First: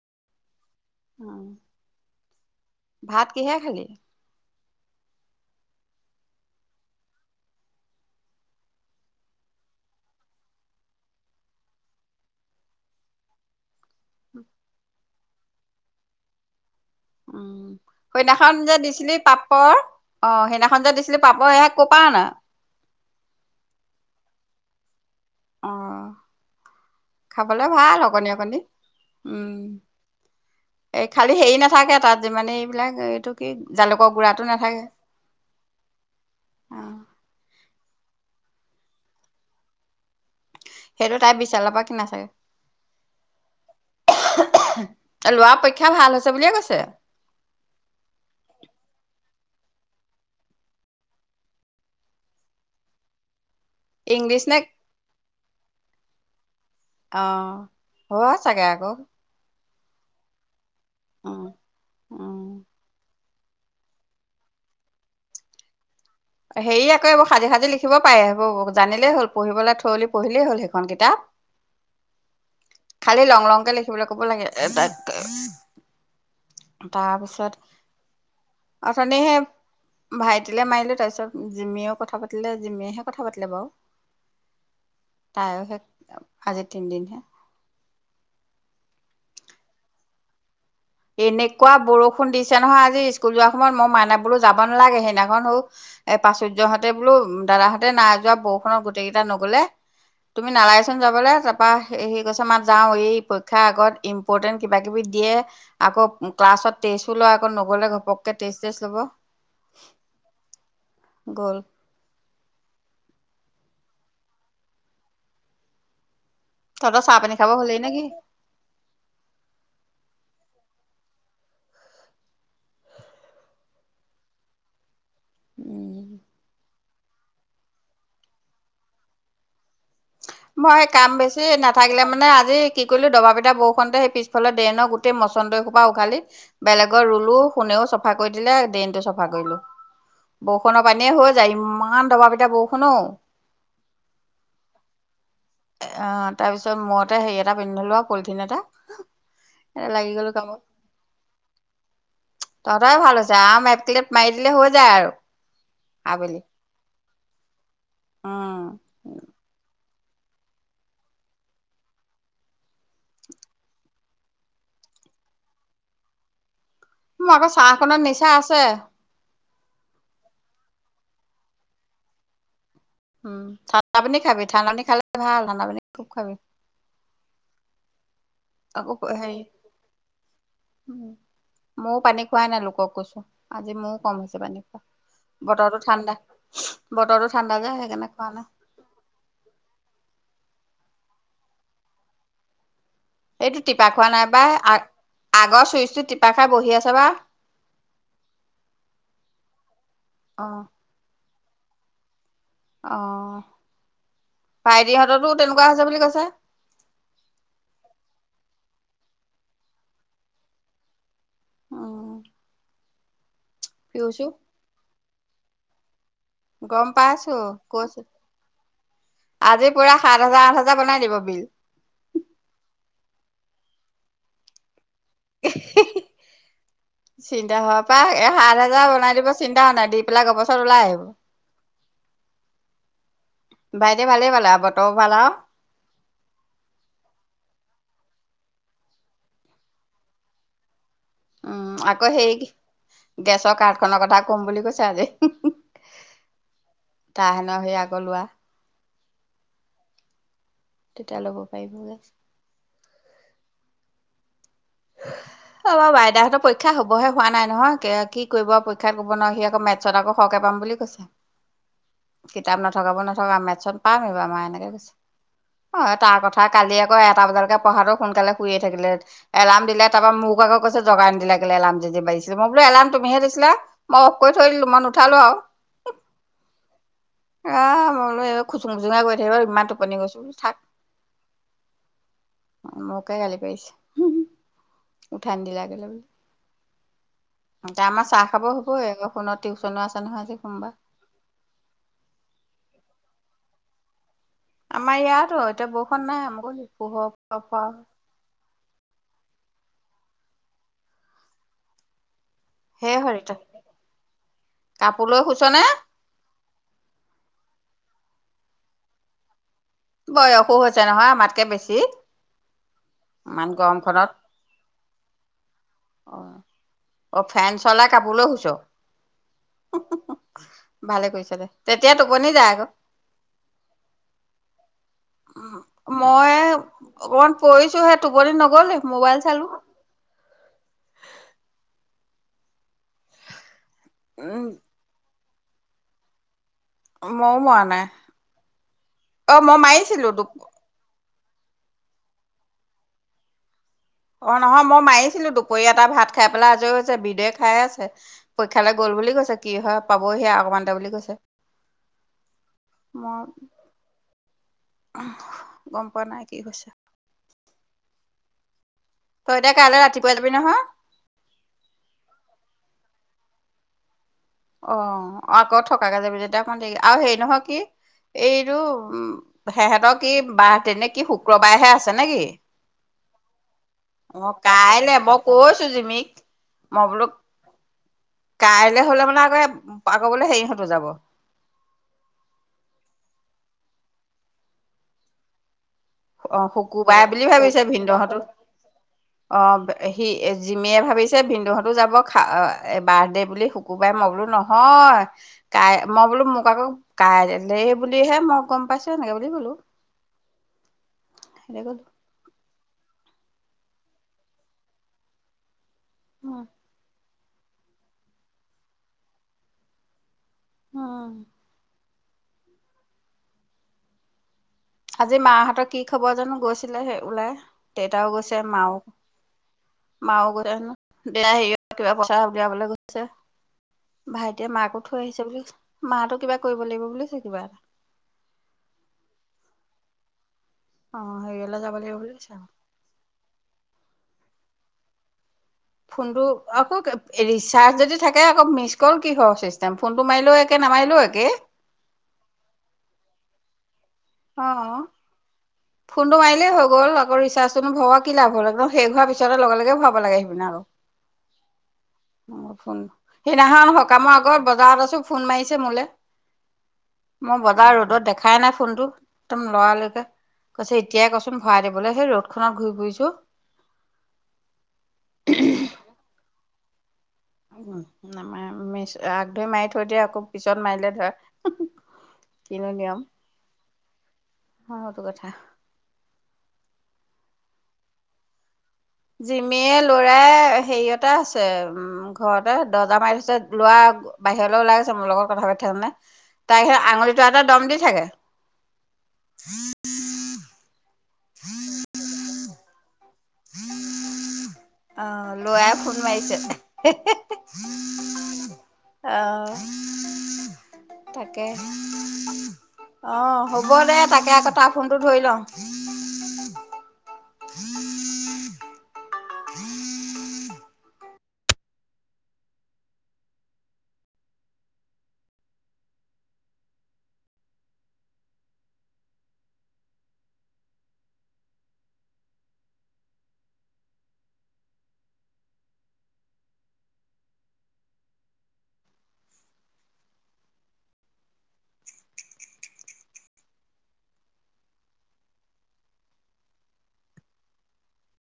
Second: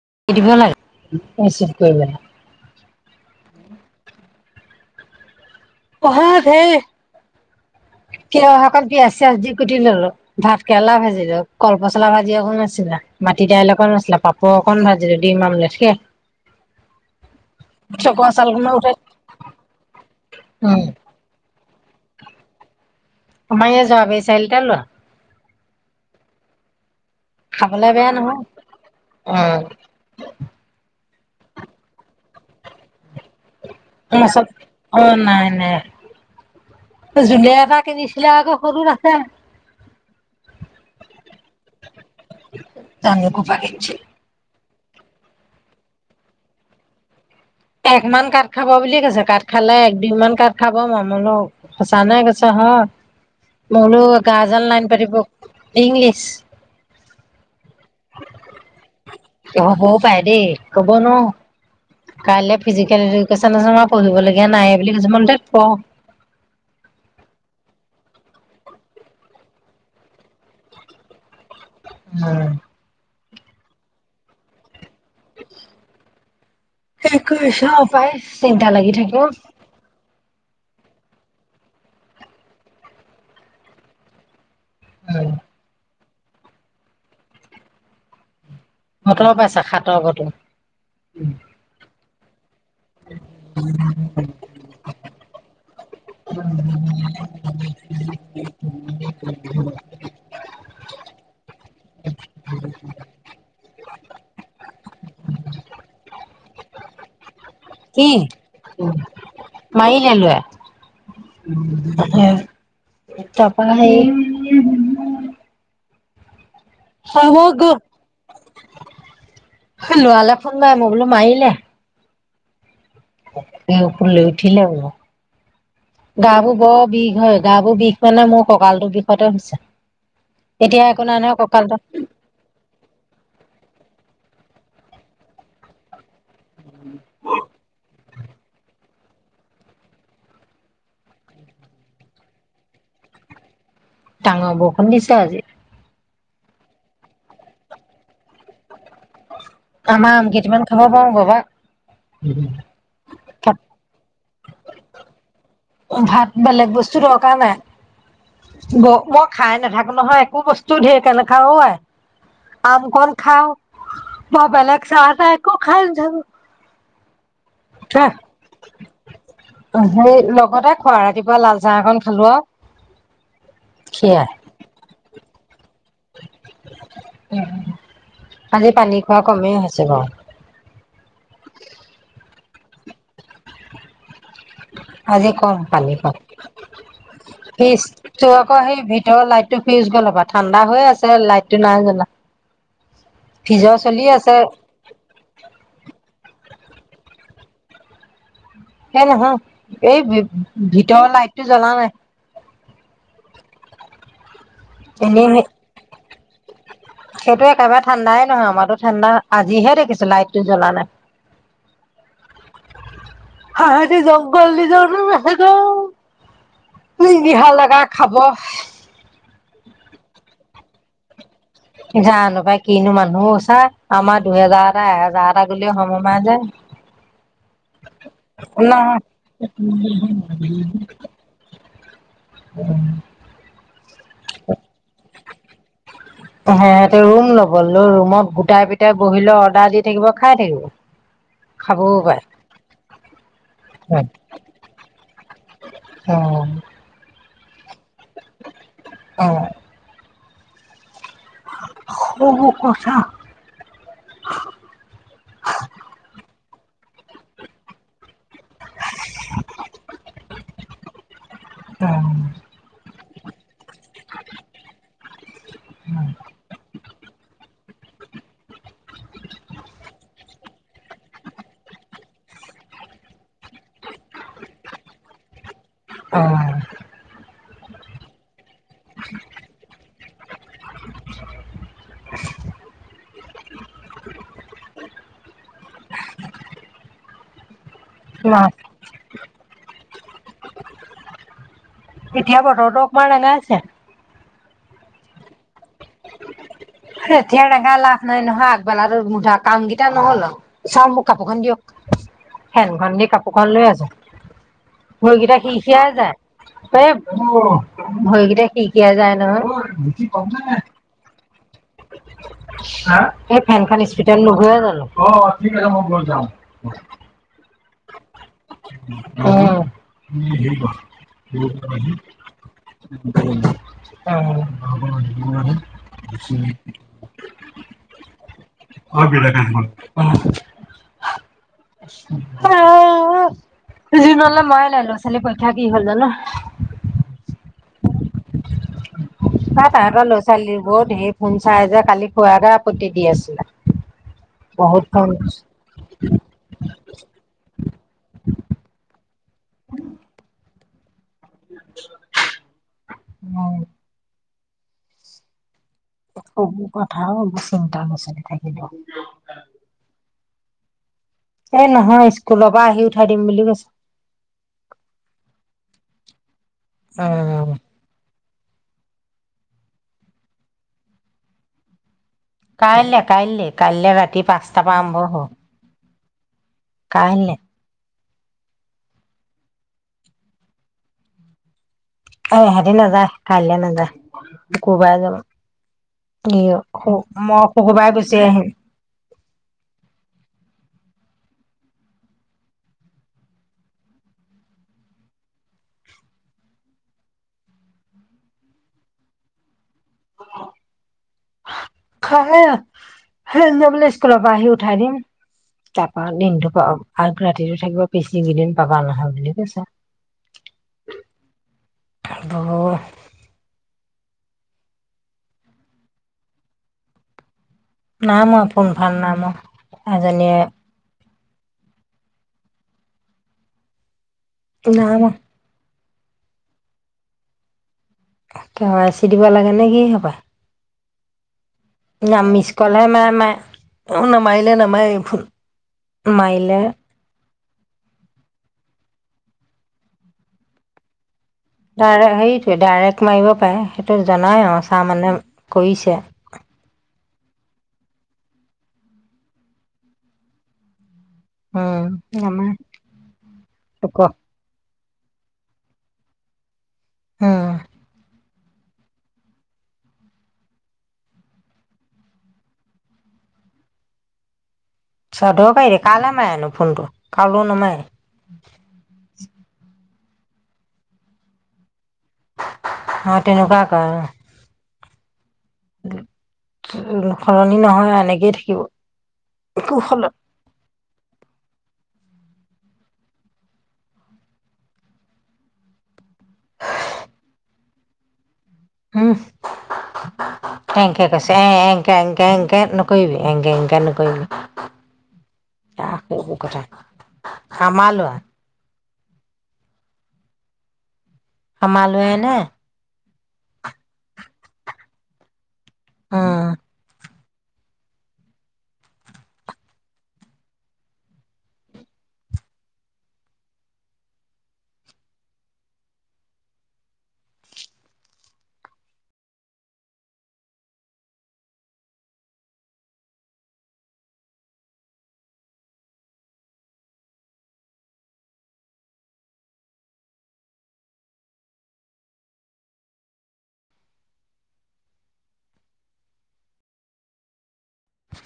[unintelligible] অ মিক্সিত কৰি পেলাই ভাত কিহে খালি? অহা ধেই তিঁয়হ শাকত পিঁয়াজ চিয়াজ দি কুটি ললো ভাত কেৰেলা ভাজিলো কল পচলা ভাজি অকোণ আছিলে মাটি দাইল অকণ আছিলে। পাপৰ অকণ ভাজি ললো। দিম আমলেত সেইয়াই। উম সেইদিনা খন যে দিছিলি পাপৰ অ! অ সেইনাখন উম যে দিছিলি পাপ ইয়াক। কপা অনা। আমাৰ এই যোৱাবি চাৰিআলিতে লোৱা। অ। খাবলে ভাল বেয়া অকণি নহয় অকণি উম। এই খালী হেৰি নাথাকে তাত মানে এইবিলাক এইটো। কি জালুকৰ গুড়াটো মাছত, নাথাকে অ নাই নাই অ জুলীয়া এটা। তে নিচিলে আক সৰু আছে। সেইটো তাই বিশালৰ পৰা কিনা জানো ক'পা কিনিছিলে চাগে। ল'ৰা পৰীক্ষা ভাল হৈছে বুলিয়ে কৈছে। এক মান কাঠ খাব বুলি কৈছে কাঠ খালে এক দিনমান কাত খাব মামোন অ সঁচা নে কৈছ হয়। মোলো ইংলিছ নে গাজেন লাইন পাতিব ইংলিছ। অ হয় চাগে আকৌ হবও পাই দেই। হব ন। উম উম কাইলে ফিজিকেল এডোকেচন আছে মই পঢ়িবলগীয়া নাই বুলি কৈছে মই বোলো তেইত পঢ়। হেৰি আকৌ এইবোৰ সাজি সাজি লিখিব পাৰে সেইবোৰ জানিলেই হ'ল, পঢ়িবলৈ উঠিলে পঢ়িলেই হ'ল সেইখন কিতাপ। উম। খালী লং লংকৈ লিখিবলৈ ক'ব লাগে তাক। শেষ তাৰপিছত কৰিছো পায় চিন্তা লাগি অথনি থাকে অ। সেই ভাইটিলে মাৰিলো তাৰপাছত। তাৰপাছত জিমিয়েও কথা পাতিলে জিমিয়েহে কথা পাতিলে বাৰু। তাইও সে আজি তিনিদিন হে। মতৰ পাইছে সাতৰ কতো। এনেকুৱা বৰষুণ। ষুণ দি। পিছে নহয় আজি স্কুল যোৱাৰ সময়ত মই মাইনা বোলো যাব নালাগে সেইদিনাখন হওক। [unintelligible] এ প্ৰাচুৰ্যহতে বোলো দাদাহঁতে নাযোৱা বৰষুণত গোতেই কেইটা নগলে। তুমি নালাগেচোন যাবলৈ তাৰপা সি কৈছে মা যাও এই পৰীক্ষাৰ আগত ইম্পৰটেণ্ট কিবা কিবি দিয়ে। আকৌ ক্লাছত তেইছো লোৱা অকণ নগলে ঘপকে তেজ তেজ ল'ব মাইলে গ'ল তাৰ পা? তহঁতৰ চাহ পানী হল খাব হ'লেই নেকি মই বুলো মাৰিলে। এই প লৈ উঠি লে বুলোঁ। গা বোৰো বিষ হয় গা বোৰ বিষ মানে মোৰ ককালটোৰ বিষতে হৈছে, মই এতিয়া একো কাম নাই নহয় বেছি কঁকালটো নাথাকিলে মানে আজি কি কৰিলো দবা পিটাা বৰষুণতে সেই পিছফালে। ড্ৰৰনৰ গোটেই মচন্দৰ সোপা উঘালি, বেলেগৰ ৰুলো কোনেও চব চাফা কৰি দিলে ড্ৰেইনতটো চফা কৰিলো বৰষুণৰ পানীয়ে হৈ যায় ইমান দবা পিটায়া বৰষুণো, াঙাবখন দিছে আজি অ তাৰ পিছত মই টো হেৰি এটা পিন্ধিলো আৰু পলিথিন এটা এ আমাৰ লাগি আম গলো কামত, কেইটামান খাব পাৰো বাবা তহঁতেই ভাল হৈছে আম এক পিলেত মাৰি দিলে হৈ যায় আৰু ভাত আবেলি বেলেগ বস্তু, চ ক নে, উম ব মই খাই নাথাকে নহয় একো বস্তু ঢেৰ কে নখাওাই অ আই। আম কন খাও বা বেলেগ চাহ তাহ একো খাই ধৰ মোৰ আকৌ চাহ খনৰ নিচা আছে। সেই লগতে খোৱা ৰাতিপুৱা লাল চাহকন খালো আৰু উম ঠাণ্ডা পানী সেয়াই খাবি, ঠাণ্ডা পানী খালে ভাল, ঠাণ্ডা পানী ত খাব উম! আজি আকৌ পানী খোৱা হেৰি কমেই হৈছে বাৰু উম ময়ো পানী খোৱাই নাই লোকক কৈছো আজি মই য়ে কম খাইছো আজি গৰম পানী খালো, বতৰটো ঠাণ্ডা যে সেইকাৰণে খোৱা ফিজটো নাই আকৌ সেই ভিতৰ লাইট টো ফিউজ গ'ল পা ঠাণ্ডা হৈ আছে লাইটটো নাই জানা! সেইটো টিপা খোৱা নাই বাই, আ-আগৰ চুইচটো টিপা খাই বহি আছে বা। সেই নহয়, এই অ ভিতৰ লাইট টো জ্বলা নাই। অহ। এনে হে, সাইটো একেবাৰে ঠাণ্ডাই নহয় আমাৰতোত। ঠাণ্ডা, আজিহে দেখিছো লাইট টো জ্বলা নাই। উম হা পিউছো জংঘল দি যনো ন। গম [unintelligible] পাইছো দিহাল লগা কৈছো খাব। আজি পুৰা সাত হাজাৰ, আঠ হাজাৰ বনাই দিব বিল। জানো পাই কিনো মানুহো চা আমাৰ দুহেজাৰ যাহ এহাজাৰ এটা গুলি সমমাই যে, চিন্তা হোৱাৰ পৰা এ সাত হাজাৰ বনাই দিব চিন্তা হোৱা নাই দি পেলাই গবছৰত ওলাই আহিব ন। ভাইটে ভালে পালে আগত হেহতে ৰুম ল'ব, লৈ ৰুমত গোটাই পিটাই বহিল অৰ্ডাৰ দি থাকিব, খাই থাকিব। উম, খাবও আকৌ পাৰে সেই গেছৰ কাৰ্ডখনৰ কথা কম বুলি কৈছে আজি। উম তাহানে সেই আকৌ লোৱা অ। তেতিয়া ল'ব পাৰিব ইয়াত। সব কথা [unintelligible] আমাৰ মাইনাহতৰ পৰীক্ষা হ'বহে, হোৱা নাই নহয় কেয়া কি কৰিব পৰীক্ষাত কৰিব নোৱাৰো, সি আকৌ মেথছত আকৌ সৰকে পাম বুলি কৈছে। উম কিতাপ নথকাব ন থকা মেচত পাম এইবাৰ মা এনেকে কৈছে। অ' তাৰ কথা কালি আকৌ এটা বজালৈকে পঢ়াতো সোনকালে শুয়ে থাকিলে, এলাৰ্ম দিলে। তাৰপৰা মোক আকৌ কৈছে জগাই নিদিলা কেলে এলাৰ্ম যদি বাজিছিলে। মই বোলো এলাৰ্ম তুমিহে দিছিলা, মই অফ কৰি থৈ দিলো মই নুঠালো আৰু। অহ। আহ ম বুলো খুমুঙাৈগৈ থাকিব ইমান টোপনি গৈছে। থাক, মোকে গালি পাৰিছে। উঠান দিলা বুলি। তাই আমাৰ চাহ খাব হবই, শোণত টিউচনো আছে নহয় আজি সোমবাৰ। এতিয়া বতৰটো অকমান ৰেঙাইছে। আমাৰ ইয়াতো, এতিয়া বৰষুণ নাই, ম কচু এতিয়া ৰেঙা লাভ নাই নহয় আগ বেলাটো মুধা কাম কেইটা নহল আৰু, চাও মোক কাপোৰখন দিয়ক। ফেন খন সেই দি কাপোৰ হৰিতে খন লৈ আছো। কাপোৰ মই লৈ এইকিটা শুইছ সি নে? সিয়াই যায়। প্ৰেম ভৰিকেইটা সিৰ-সিৰাই যায় নহয়। বয়সো হৈছে নহয় আমাতকে বেছি এই ইমান ফেনখন গৰমখনত স্পিটে নুঘূৰে অ জানো? অ ফেন চলাই কাপোৰ লৈ শুইছ উম ভালে কৰিছ দে তেতিয়া [unintelligible] টোপনি যায় উম উ মই অকমান পৰিছোহে টোপনি নগলে মোবাইল চালো [unintelligible] অঁ তু জি নললে মায়ে লৈ লৈছে কালি পক্ষা কি হ'ল জানো মইও মৰা নাই। অ মই মাৰিছিলো দু- শুন চাই যে কালি খোৱাতে আপত্তি দি আছিলে। অ নহয় মই বহুত ফোন উম মাৰিছিলো দুপৰীয়া তাই ভাত খাই পেলাই আজৰি হৈছে বিধে খাই আছে পৰীক্ষালৈ গল বুলি কৈছে। কি হয় পাবহে আৰু অক'মান ড বুলি কৈছে। মৰ সেইবোৰ অহ সোৰ কথা ব চিন্তা নচ থাক হিটো তই এতিয়া কাইলৈ ৰাতি কৈ যাবি নহয়? কিম বুলি কৈছে অ আকৌ থকাকে যাবি যেতিয়া কোন তাৰিকে আৰু হেৰি নহয় উম কি এইটো উম হে সহঁতৰ কি বাহ তেনে কি শুক্ৰবাৰেহে আছে নেকি কাইলৈ কাইলৈ কাইলৈ ৰাতি অ পাঁচটাৰ পৰা কাইলে আৰম্ভ মই হ'ব কৈছো জিমিক মই বোলোঁ কাইলে কাইলে হলে মানে য়ে পাৰকৰিবলে হেৰি হেতৰ যাব সেই হেতি নেযায় কাইলে নেযায় শুকুৰবাৰে যাব। অ ই শুকুবাই বুলি মই ভাবিছে শুকুৰবাৰে ভিনদেউহতো গুচি আহিম অ সি জিমিয়ে ভাবি ছে ভিনদেউহঁতো যাব খা অ বাৰ্থডে বুলি শুকুৰবাৰে মই কলোঁ নহয় কাই মই বোলো মোক আকৌ কাইলে বুলিহে মই গম পাইছো। এনেকে বুলি কলোঁ। খাইে হ বোলে স্কুলৰ পৰা আহি উঠাই দিম। তাপা নি উম আৰু ৰাতিটো থাকিব পেছি এইকেইদিন পাবা নহয় বুলি কৈছে আহ ব আজি মাহঁতৰ কি খবৰ জানো গৈছিলে সে ওলাই। দেউতাও নাই গৈছে ময়া ফোন মাও ভাল নাই মো এজনীয়ে বিলাহী কিবা পচা [unintelligible] ভাইটিয়ে মাকক নাই থৈ মৰা আহিছে বুলি কৈছে। মাতো কিবা কৰিব লাগিব বুলিছে কিবা? কে ৱাই চি দিব লাগে নে কি অ হৈ গ না মিছ কলে মে, মে অ মাইলে, নেমাই ফোনটো আকৌ কেব এৰিছ চাৰ্জ যদি থাকে আকৌ মিছ কল কিহৰ চিষ্টেম, ফোনটো মাৰিলেও একে নামাৰিলেও একে। ডাইৰে, সেইটোৱে ডাৰেক্ট মাৰিব পাৰে। জানাই আও অ'। চাহ মানে কৰিছে ফোনটো মাইলে হৈ গ'ল মই ৰীচাৰ্জটোনো ভওৱা কি লাভ হল, শেষ হোৱাৰ পিছতে লগে-লগে ভৱাব লাগে সিপিনে আকৌ। উম নামাৰে অ ফোণ, সেইদিনাখন লোক সকামৰ আগত বজাৰত আছ তোক ফোন মাৰিছে মোলে। মই উম বজাৰ ৰ'দত তাক [unintelligible] না ফোনটো একদম লৰালৈকে পিছে এতিয়াই কচোন ভৰাই দিবলৈ সেই ৰ'দখনত ঘূৰি ফুৰিছো। চদোকাই কালা মেনু ফোনটো কালৈও উ নামাৰে নামাৰে মাইছো আগটো মাৰি থৈ দিয়ক। মোক পিছত মাৰিলে ধাৰ কিনো নিয়ম, অ তেনেকুৱা কৰে সটো কথা দুখৰণী নহয় আৰু এনেকেই থাকিব জিমিয়ে কৌশলত ল'ৰায়ে হেৰি এটা আছে, উম ঘৰতে দৰ্জা মাৰি থৈছে, লৰা বাহিৰলৈ ওলাই আহিছে, মোৰ লগত কথা পাতি থকা কাৰণে, তাই হে আঙুলি টোৱাই দম দি থাকে। [inaudible] সি কৈছে এ এংকে-এংকে-এংকে নকৰিবি। এনেকে এনেকে নকৰিবি অ লৰাই ফোন বাদদে মাৰিছে সেইবোৰ কথা সামালোৱা অহ তাকে হামালোৱাই নে? অহ হ'ব দে তাকে আকৌ তাৰ ফোনটো ধৰি লওঁ অহ উম